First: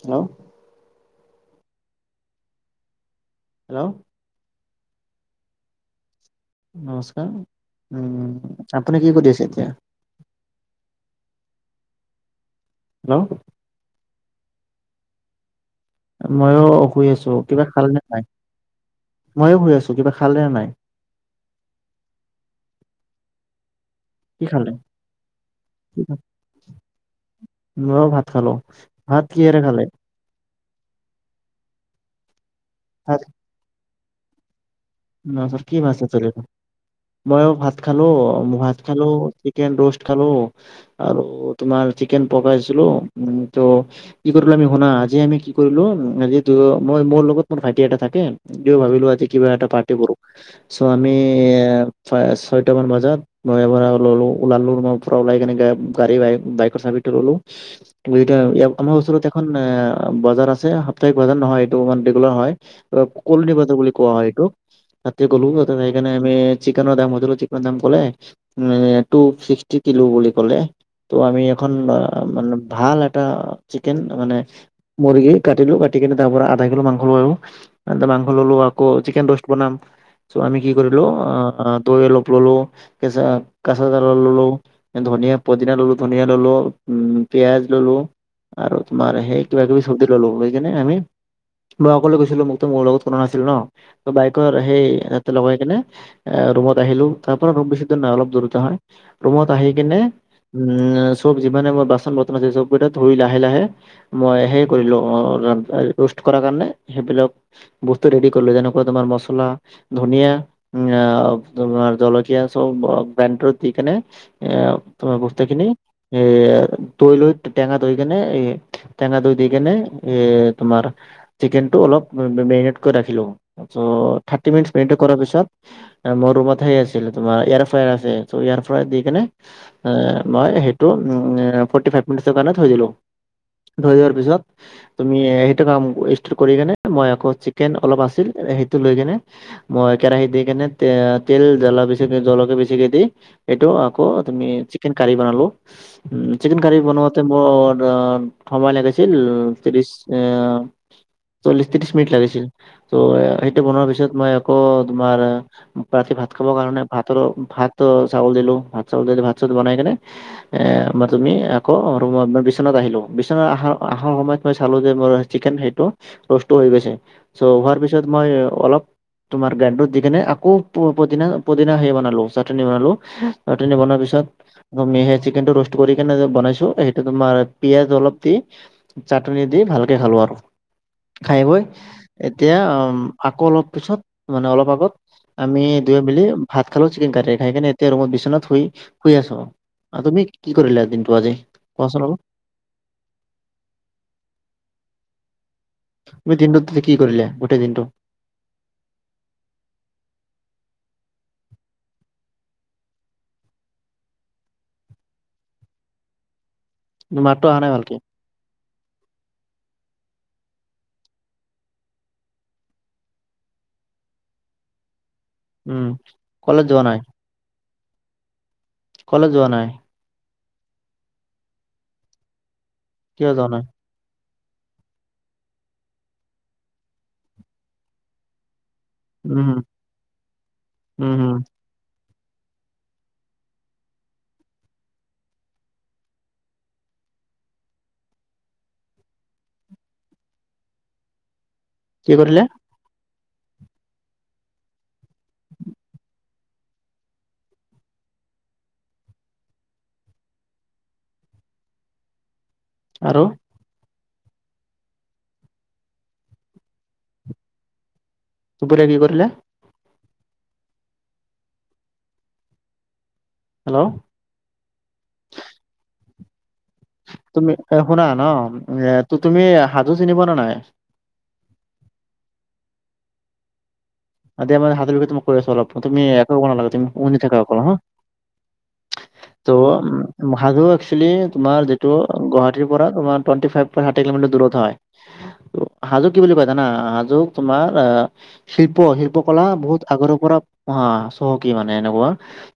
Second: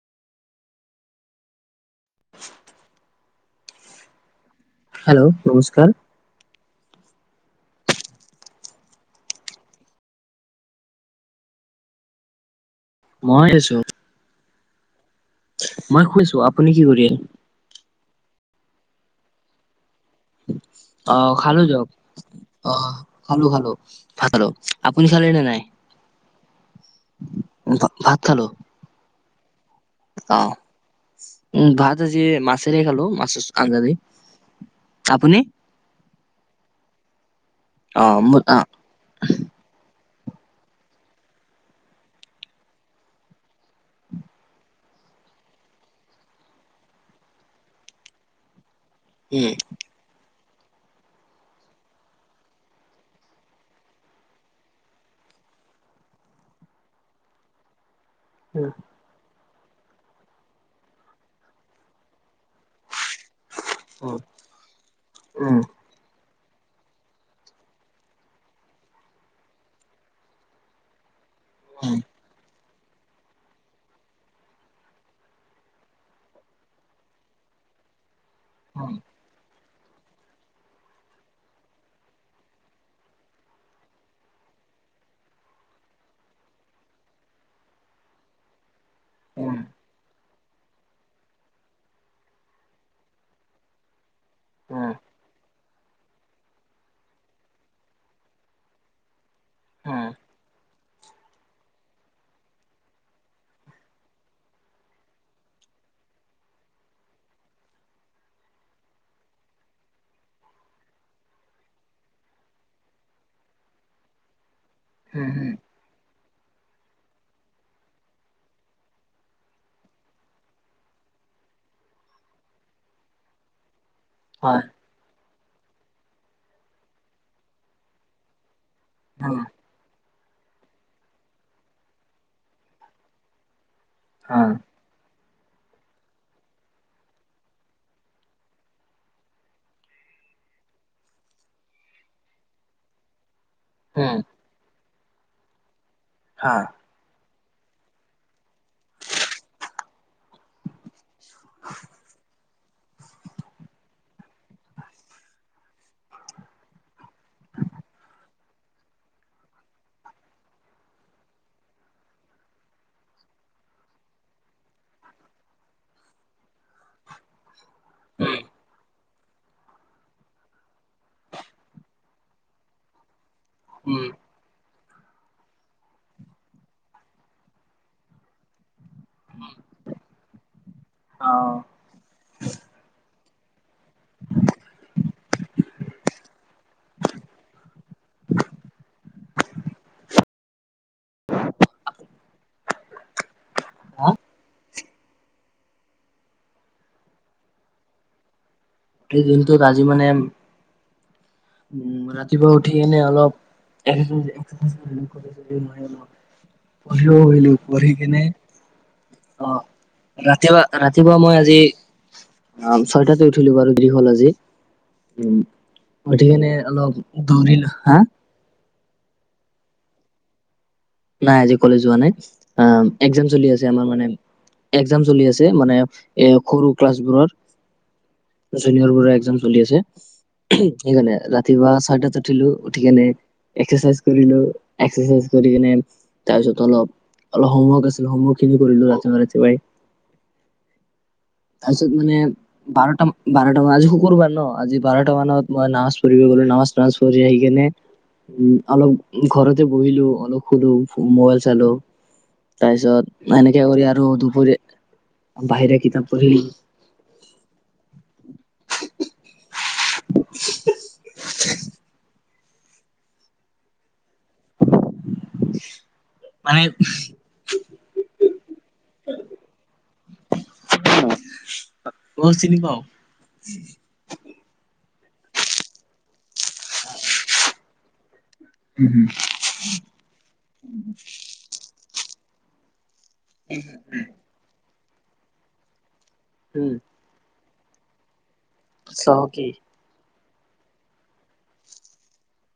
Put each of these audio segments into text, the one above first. Hello [unintelligible] hello hello নমস্কাৰ নমস্কাৰ উম আপুনি কি কৰি আছে এতিয়া হেল্ল' মই আছো মই শুইছো মইো আপুনি কি অ শুই কৰি আছো কিবা খাল নে নাই ময়ো শুই আছোঁ কিবা খালে নাই অ খালো যক অ খালো খালো ভাত কি খালে? আপুনি খালে নে নাই মই ভাত খালো ভাত কিহৰে খালি অ উম ভাত আজি মাছেৰে খালো ভাত মাছৰ আঞ্জ দি। আপুনি [unintelligible] মই ভাত খালো, অ মোৰ অ ভাত খালো, চিকেন ৰষ্ট খালো আৰু তোমাৰ চিকেন পকাইছিলো ত' কি কৰিলোঁ আমি শুনা আজি আমি কি কৰিলো, আজি মই মোৰ লগত মোৰ ভাইটি এটা থাকে, সিও ভাবিলো আজি কিবা এটা পাৰ [inaudible] চ' আমি এ ছয়টামান বজাত [unintelligible] পৰা ওলালো ৰুমৰ পৰা ওলাই কেনে গা়-গাড়ী বাইক-বাইকৰ চাবিটো ললো উম আমাৰ ওচৰত এখন অ বজাৰ আছে, সাপ্তাহিক বজাৰ নহয় এইটো ই ৰেগুলাৰ হয়। কলণি পা বুলি কোৱা হয় এইটোক তাতে গ'লো উম সেইকাৰণে আমি চিকেনৰ দাম সুধিলোঁ, চিকেনৰ দাম কলে এ টুছিক্সটি কিলো বুলি কলে। তো আমি এখন উম আহ ভাল এটা চিকেন, মানে মূৰ্গী কাটিলো কাটিকিনে তাৰ পৰা আধা কিলো মাংস ললো। তাতে মাংস ললো, আকৌ উম চিকেন ৰষ্ট বনাম। আমি কি কৰিলো আহ দৈ অলপ ললো, কেঁচা-কাচা জাল ললো ধনীয়া-পদিনা ললোঁ, ধনিয়া ললোঁ, পিঁয়াজ ললোঁ আৰু মাৰ এক ধেই উম কিবা-কিবি সবজি ললোঁ, লৈ কেনে আমি মই অকলে গৈছিলো মোকটো মোৰ লগত কোনো নাছিল ন বাইকৰ উম সেই উম তাতে লগাই কিনে এ ৰুমত আহিলো, তাৰ পৰা ৰুম বেছি দূৰ নহয় অলপ দূৰত হয়, ৰুমত আহি কিনে উম চব যিমানে মই বাচন-বৰ্তন আছে চবকেইটা ধুই লাহে-লাহে মই সেই কৰিলো অ এ ৰোষ্ট কৰাৰ কাৰণে সেইবিলাক বস্তু ৰেডি কৰিলো যেন তোমাৰ মচলা, ধনিয়া, উম তোমাৰ জলকীয়া চব ব্ৰেনত দি কেনে এ তোমাৰ উম উম উম বতিকিনি এ দৈ লৈ টেঙা দৈ কেনে এই টেঙা দৈ দি কেনে এ তোমাৰ চিকেনটো অলপ মেৰিনেট কৰি ৰাখিলোঁ। চ' হয় থাৰটিমিনিটচ মেৰিনেট কৰাৰ পিছত মোৰ ৰুমত আছিল তোমাৰ এয়াৰ ফ্ৰেৰাই আছে চ এয়াৰ ফ্ৰেৰাই দি কিনে উম এ মই সেইটো উম এ ফৰটি ফাইভ মিনিটৰ কাৰণে থৈ দিলোঁ, থৈ দিয়াৰ হয় পিছত আমি সেইটো কাম ষ্ট'ৰ কৰি কেনে মই আকৌ চিকেন অলপ আছিল সেইটো লৈ কেনে মই কেৰাহিত দি কেনে তে এ তেল জ্বলা জলকীয়া বেছিকে দি এইটো আকৌ উম তুমি চিকেনকাৰী বনালো, চিকেন হয় কাৰী বনাওঁতে মোৰ আহ সময় লাগিছিল ত্ৰিছ এ চল্লিশ-ত্ৰিশ মিনিট লাগিছিল। ত' সেইটো বনোৱাৰ পিছত মই আকৌ তোমাৰ ৰাতি ভাত খাব কাৰণে ভাতৰো ভাত চাউল দিলো ভাত চাউল দি ভাত-চাত বনাই কেনে এ মই তুমি আকৌ ৰুমত বিচনাত আহিলো। বিচনা আহা-অহাৰ সময়ত মই চালো যে মোৰ চিকেন সেইটো ৰষ্টটো হৈ গৈছে চ' হোৱাৰ পিছত পিছত মই উম অলপ তোমাৰ গাইনডত দি কিনে আকৌ পুদিনা-পদিনা সেই বনালো চাটনি বনালো। চাটনী বনোৱাৰ উম পিছত তুমি সেই চিকেনটো ৰষ্ট কৰি কেনে বনাইছো সেইটো তোমাৰ পিয়াঁজ অলপ দি চাটনি দি ভালকে খালো আৰু অ খাই বৈ এতিয়া অঁ আকৌ অলপ পিছত মানে অলপ আগত আমি দুয়োমিলি ভাত খালো চিকেন কাৰী, খাই কিনে এতিয়া ৰুমত বিচনাত শুই-শুই আছোঁ। আৰু তুমি কি কৰিলা দিনটো আজি কোৱাচোন অলপ? হা! তুমি দিনটোত কি কৰিলে গোটেই দিনটো? সেই দিনটোত আজি মানে উম ৰাতিপুৱা উঠি কেনে অলপ মাতটো পঢ়িলো অহা নাই পঢ়ি ভালকে কিনে অঁ! ৰাতিপুৱা-ৰাতিপুৱা মই আজি অ ছয়টাতে উঠিলো বাৰু। দেৰি হল আজি। উম উঠি কেনে কলেজ যোৱা নাই অলপ দৌৰিলো। হা! কলেজ যোৱা নাই? নাই আজি কলেজ যোৱা নাই একজাম কিয় যোৱা চলি নাই? আছে আমাৰ মানে। একজাম চলি আছে মানে এ সৰু ক্লাছবোৰৰ। জুনিয়ৰ বোৰ উম একজাম চলি উম আছে সেইকাৰণে উম ৰাতিপুৱা চাৰ উঠিলো উঠি কেনে এক্সাৰচাইজ কৰিলো এক্সাৰাইজ কৰি কেনে। তাৰপিছত অলপ অলপ হোমৱৰ্ক আছিল হোমৰ্ক খিনি কৰিলো ৰাতিপুৱা ৰাতিপুৱাই। [unintelligible] তাৰপিছত কি মানে কৰিলে বাৰটাান বাৰটা মান আজি শুকুৰবাৰ ন আজি বাৰটা মানত মই নাচ পব গলো। নাজ নচ কৰি সেইখনে উ অলপ ঘৰতে বহিলো অলপ। সুধো মোবাইল চালো আৰু তাৰপিছত এনেকে কৰি আৰু দুপ বাহিৰা কিতাপ পঢ়িল। দুুপুৰীয়া কি কৰিলে? হেল্ল' মানে তুমি শুনা ন তুমি সাজু চিনিব ন নাই। ম চিনি পাও। কৰি চল তুমি এক কনা লাগ তুমি উনি থাকা অকল হা। ত' উ মহাধু একচেলি তোমাৰ যিটো গুৱাহাটীৰ পৰা তোমাৰ টুৱেণ্টি ফাইভ কিলোমিটাৰ দূৰত হয় হাজো কি বুলি কয় জানা উম হাজু তোমাৰ অ শিল্প শিল্প কলা চহকী বহুত আগৰে পৰা। অ চহকী মানে এনেকুৱা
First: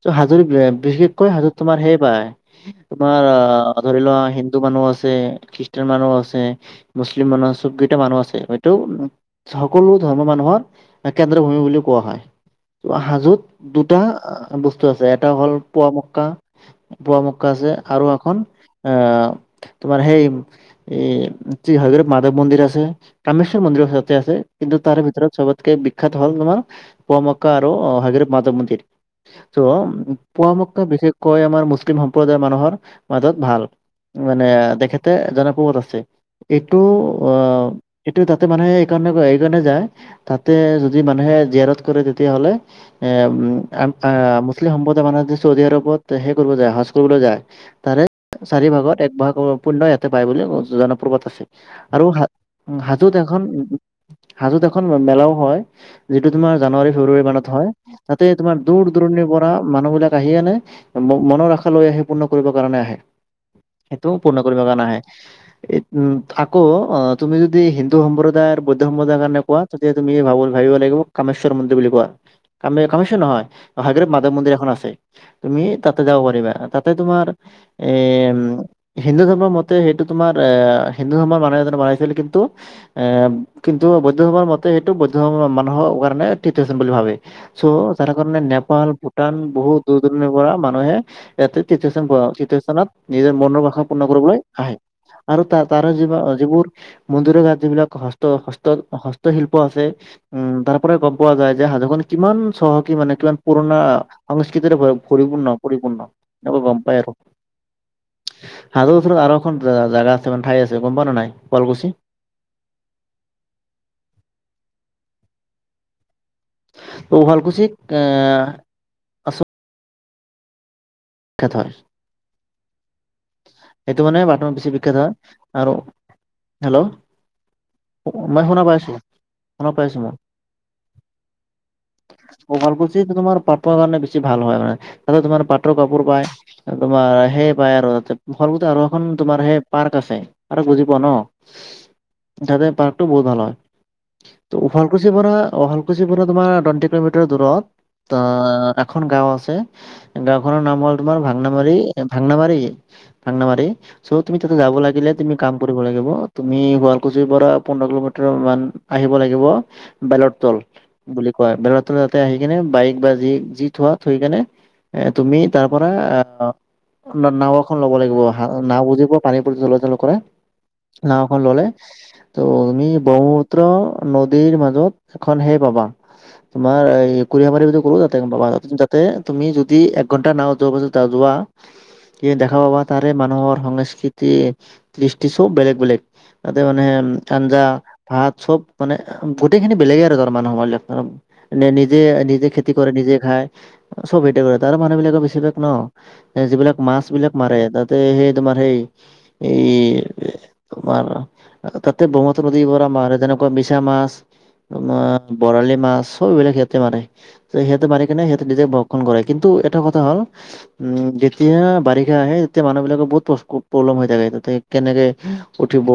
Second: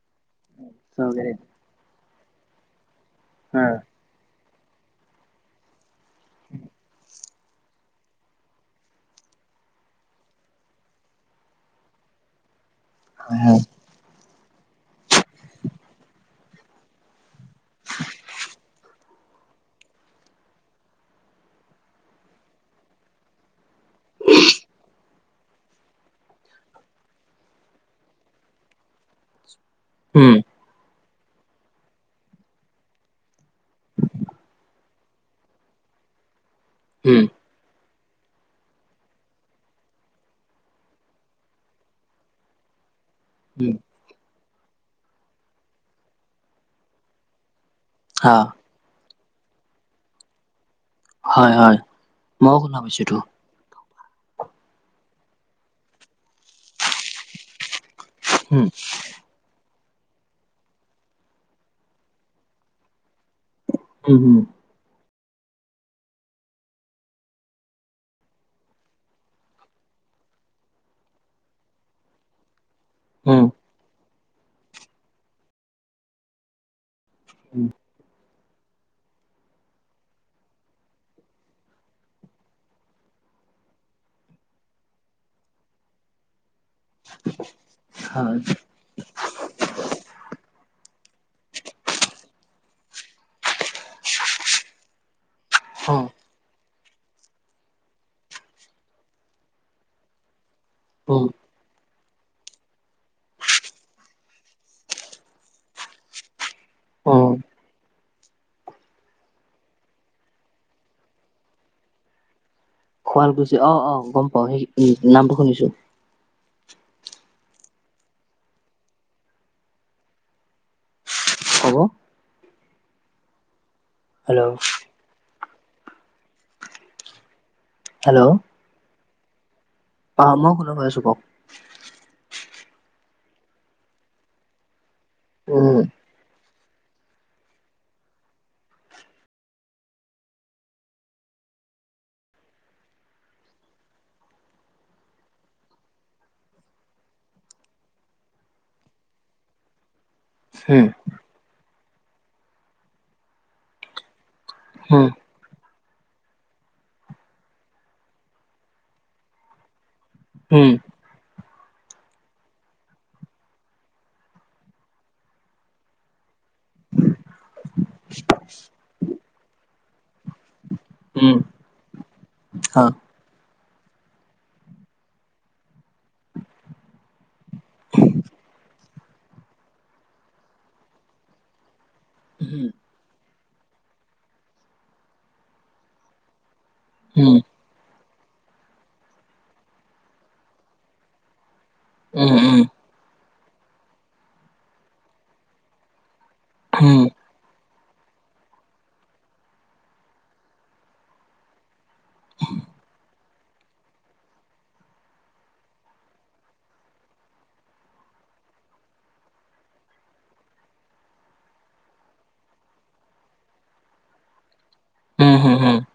ত হাজৰি বিশেষকৈ চহকী হাজোৰ তোমাৰ হেয় পাই। তোমাৰ অ ধৰি লোৱা হিন্দু মানুহ আছে খ্ৰীষ্টান মানুহ আছে মুচলিম মুচলিম মানুহৰ চব কেইটা মানুহ আছে হয়টো সকলো ধৰ্মৰ মানুহৰ কেন্দ্ৰ ভূমি বুলি কোৱা হয় ত হাজত দুটা। বস্তু আছে এটা হ'ল পোৱা মক্কা পোৱা মক্কা আছে আৰু এখন অ তোমাৰ সেই এ শ্ৰী হগৰৱ মাধৱ মন্দিৰ আছে কামেশ্বৰ মন্দিৰ সতে আছে কিন্তু তাৰ ভিতৰত চবতকে বিখ্যাত হ'ল তোমাৰ পুৱ মকা আৰু হগ মাধ মন্দিৰ ত' উম পোৱা মক্কা বিশেষকৈ আমাৰ মুছলিম সম্প্ৰদায়ৰ মানুহৰ মাজত ভাল। মানে দেখেতে জনপহত আছে। এইটো উম উম অ এইটো তাতে মানুহে এইকাৰণে এই কাৰণে যায় তাতে। মান জ কৰে তেতিয়ালে। সম্প্ৰদায়ানেশ চৌদি আৰবত সে কৰিব যায় স্ৰজ কৰিবলৈ যায় তাৰে হা চাৰি ভাগত এক ভাগ পুণ্য ইয়াতে পায় বুলি জনপৰ্বত আছে হয় হয় আৰু হ মইও শুনা পাইছো এইটো হাজোত এখন। হাজত এখন মেলাও হয় যিটো তোমাৰ জানুৱাৰী ফেব্ৰুৱাৰী মানত হয়। তাতে তোমাৰ দূৰ দূৰণি পৰা। মানুহ বিলাক আহিয়েনে মনৰ আশা লৈ আহি পূৰ্ণ কৰিবৰ কাৰণে আহে। সেইটো উম পূৰ্ণ উম কৰিব কাৰনে আহে। উম আকৌ অ তুমি যদি হিন্দু সম্প্ৰদায়ৰ বৌদ্ধ সম্প্ৰদায়ৰ কাৰণে কোৱা তেতিয়া তুমি ভাব ভাবিব লাগিব কামেশ্বৰ মন্দিৰ বুলি কোৱা কাম কামেশ্বৰ নহয়। উম উম ৱ মন্দিৰ এখন আছে তুমি তাতে যাব পাৰিবা তাতে তোমাৰ উম এ হিন্দু ধৰ্মৰ মতে সেইটো তোমাৰ আহ হিন্দু ধৰ্মৰ মানুহ এজনে বনাইছিল কিন্তু এ কিন্তু বৌদ্ধভৰ মতে সেইটো বৌদ্ধ মানুহৰ কাৰণে বুলি ভাবে চ' যাৰ হয় কাৰণে নেপাল ভূটান বহুত দূৰ দূৰণিৰ পৰা মানুহে। ইয়াতে তৃতীয় স্থান তৃতীয় স্থানত নিজৰ মনৰ পূৰ্ণ কৰিবলৈ আহে আৰু তাৰ তাৰে অ যিব যিবোৰ। মন্দিৰৰ গাত যিবিলাক হস্ত হস্ত হস্তশিল্প আছে উম। তাৰ পৰাই অ গম পোৱা যায় যে সাজু। কিমান চহকী মানে কিমান পুৰণা সংস্কৃতিৰে পৰিপূৰ্ণ পৰিপূৰ্ণ। নক গম পাই অ আৰু। হাজোৰ ওছৰত আৰু এখন জেগা আছে মে ঠাই আছে গম পোৱা নে নাই শুৱালকুছি। শুৱালকুছি অ অ গম পাওৱে সেই উ নামটো শুনিছো। ত' শুৱালকুছিত এ আছ। বিখ্যাত হয়। হ'ব। এইটো মানে মানুহ হেল্ল'। বেছি বিখ্যাত হয়। আৰু হেল্ল'? হেল্ল' মই শুনা পাইছোঁ। অ' মই শুনা পাইছোঁ। কওঁক। শুৱালকুছিটো তোমাৰ পাটৰ কাৰণে বেছি ভাল হয় মানে। তাতে তোমাৰ পাটৰ উম কাপ পায়। আৰু তোমাৰ সেই পায় আৰু, তাতে শুৱালকুছিতে আৰু এখন তোমাৰ সেই পাৰ্ক আছে। আৰু বুজি পোৱা ন তাতে পাৰ্কটো বহুত ভাল হয়। তো শুৱালকুছিৰ পৰা- শুৱালকুছিৰ পৰা তোমাৰ টুৱেণ্টি কিলোমিটাৰ দূৰত অ' এখন গাওঁ আছে। খনৰ নাম উম হ'ল তোমাৰ ভাংনাবাৰী- ভাংনাবাৰী - ভাংনাবাৰী। ছো তুমি তাতে যাব উম লাগিলে তুমি কাম কৰিব লাগিব। তুমি শুৱালকুছিৰ পৰা পোন্ধৰ কিলোমিটাৰ মান আহিব লাগিব। বেলৰ তল উম বুলি কয়। বেলৰ তলত তাতে আহি কিনে, বাইক বা যি- যি থোৱা, থৈকেনে এ তুমি তাৰ পৰা অ'- ন- নাও এখন লব লাগিব। নাও বুজি পোৱা পানীৰ ওপৰত জল কৰে। উম নাওখন ললে অ তুমি ব্ৰহ্ম পুত্ৰ নদীৰ মাজত এখন সেই পাবা, তোমাৰ এই কুৰিয়াবাৰি বুলি কলো তাতে গম পাবা। তাতে তুমি যদি একঘণ্টা নাওত [unintelligible] যোৱা পাছ যোৱা কি দেখা উম পাবা, তাৰে মানুহৰ সংস্কৃতি, কৃষ্টি চব বেলেগ - বেলেগ। তাতে মানে উম- থাঞ্জা ভাত চব মানে গোটেইখিনি বেলেগে আৰু [unintelligible] নে নিজে- উম উম নিজে উম খেতি কৰে, নিজে খায়। চব এতিয়া কৰে। তাৰে মানুহবিলাকে বেছিভাগ ন' যিবিলাক উম মাছবিলাক মাৰে, তাত তে সেই তোমাৰ সেই এই তোমাৰ তা তে ব্ৰহ্মপুত্ৰ নদী পৰা মাৰে যেনেকুৱা মিছা মাছ তোমাৰ বৰালি মাছ সব এইবিলাক সিহঁতে মাৰে। তো সিহঁতে মাৰিকিনে সিহঁতে নিজে ভক্ষণ কৰে। কিন্তু এটা কথা হ'ল, উম যেতিয়া বাৰিষা আহে, তেতিয়া মানুহবিলাকৰ বহুত প্ৰ- প্ৰব্লেম হৈ থাকে তাতে কেনেকে হুম হুম উঠিব,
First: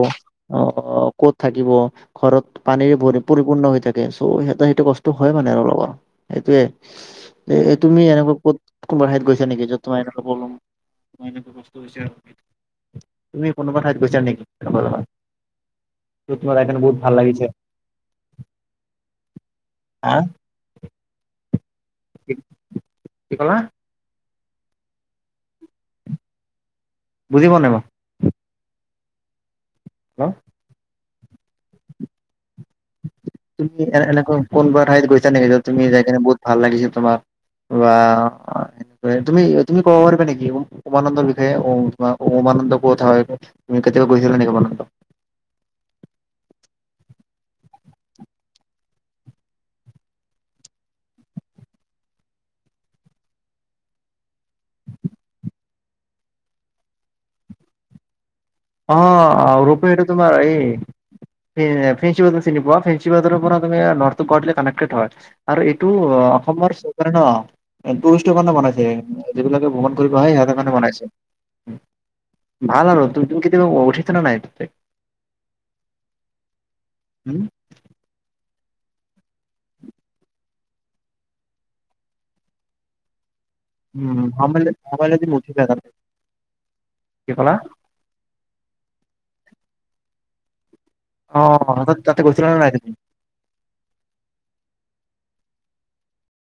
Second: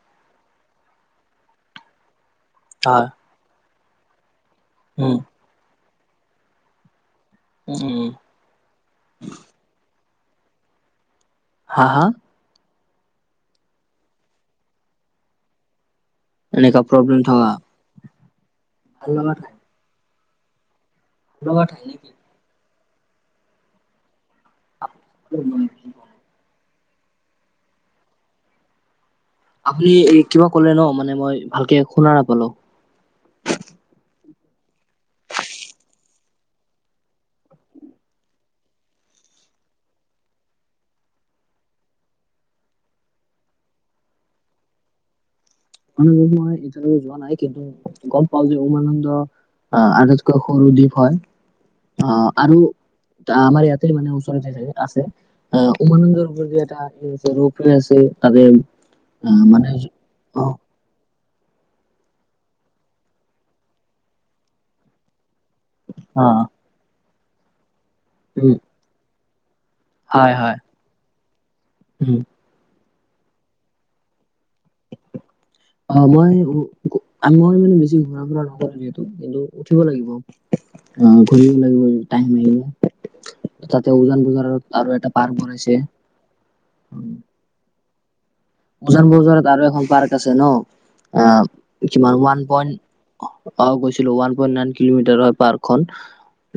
অ' ক'ত থাকিব, ঘৰত পানীৰে হয় ভৰি- পৰিপূৰ্ণ হৈ থাকে। ছো সিহঁতে সেইটো কষ্ট উম হয় মানে আৰু অলপ। সেইটোৱে। এ তুমি উম এনেকুৱা ক'ত কোনোবা ঠাইত গৈছা নেকি? য'ত তোমাৰ এনেকা প্ৰব্লেম মই এনেকা বস্তু হা হা বিচাৰো [inaudible] তুমি কোনোবা ঠাইত গৈছা নেকি, লগৰ লগত? [unintelligible] কাৰণে এনেকা বহুত ভাল প্ৰব্লেম লাগিছে। থকা ভাল লগা ঠাই হা? ভাল লগা ঠাই নেকি? কি ক'লা? উম। বুজি পোৱা নাই মই। আপুনি এই হেল্ল'? কিবা ক'লে ন'? মানে মই ভালকে শুনা নাপালোঁ। তুমি এনে- এনেকুৱা কোনোবা ঠাইত গৈছা নেকি? য'ত তুমি যাইকিনে বহুত ভাল লাগিছিল তোমাক। বা এনেকৈ তুমি- তুমি ক'ব পাৰিবা নেকি উ- উমানন্দৰ বিষয়ে? উমা- উমা নন্দ কথা হয়, তুমি কেতিয়াবা গৈছিলা নেকি উমানন্দ? [unintelligible] এতিয়ালৈকে যোৱা নাই। কিন্তু গম পাওঁ যে উমানন্দ অ' আটাইতকৈ সৰু দ্বীপ হয়। অ' আৰু তা আমাৰ ইয়াতে যে মানে ওচৰতে যে আছে, অ' উমানন্দৰ ওপৰত এটা হেৰি আছে, [inaudible] আছে তাতে, উম মানে হৈ পাৰি। এ ফেঞ্চিবজাৰ চিনি পোৱা? ফ্ৰেঞ্চিবজাৰৰ পৰা তুমি নৰ্থটো কৰ্দিলে কানেক্টেড হয়। আৰু এইটো অ' অসমৰ চৰকাৰে ন', এ টুৰিষ্টৰ কাৰণে উম বনাইছে। যিবিলাকে ভ্ৰমণ কৰিব আহে, হয় সিহঁতৰ হয় কাৰণে বনাইছে। উম ভাল আৰু তুম্- তুমি কেতিয়াবা উঠিছানে নাই? অ' মই উ- উম মই বেছি ঘূৰা ফুৰা নক্ ৰো যিহেতু, কিন্তু উঠিব লাগিব। অ' ঘূৰিব লাগিব, টাইম মিলিয়ে। তাতে উম উজান বজাৰত সময়লৈ আৰু এটা সময়লৈ তুমি পাৰ্ক উঠিবা বনাইছে। তাতে কি ক'লা উজান বজাৰত আৰু এখন পাৰ্ক আছে ন'? অ আঁ, তাত কিমান তাতে ওৱান গৈছিলা নে নাই তুমি পইণ্ট, অঁ গৈছিলো। ওৱান পইণ্ট নাইন কিলোমিটাৰত। পাৰ্কখন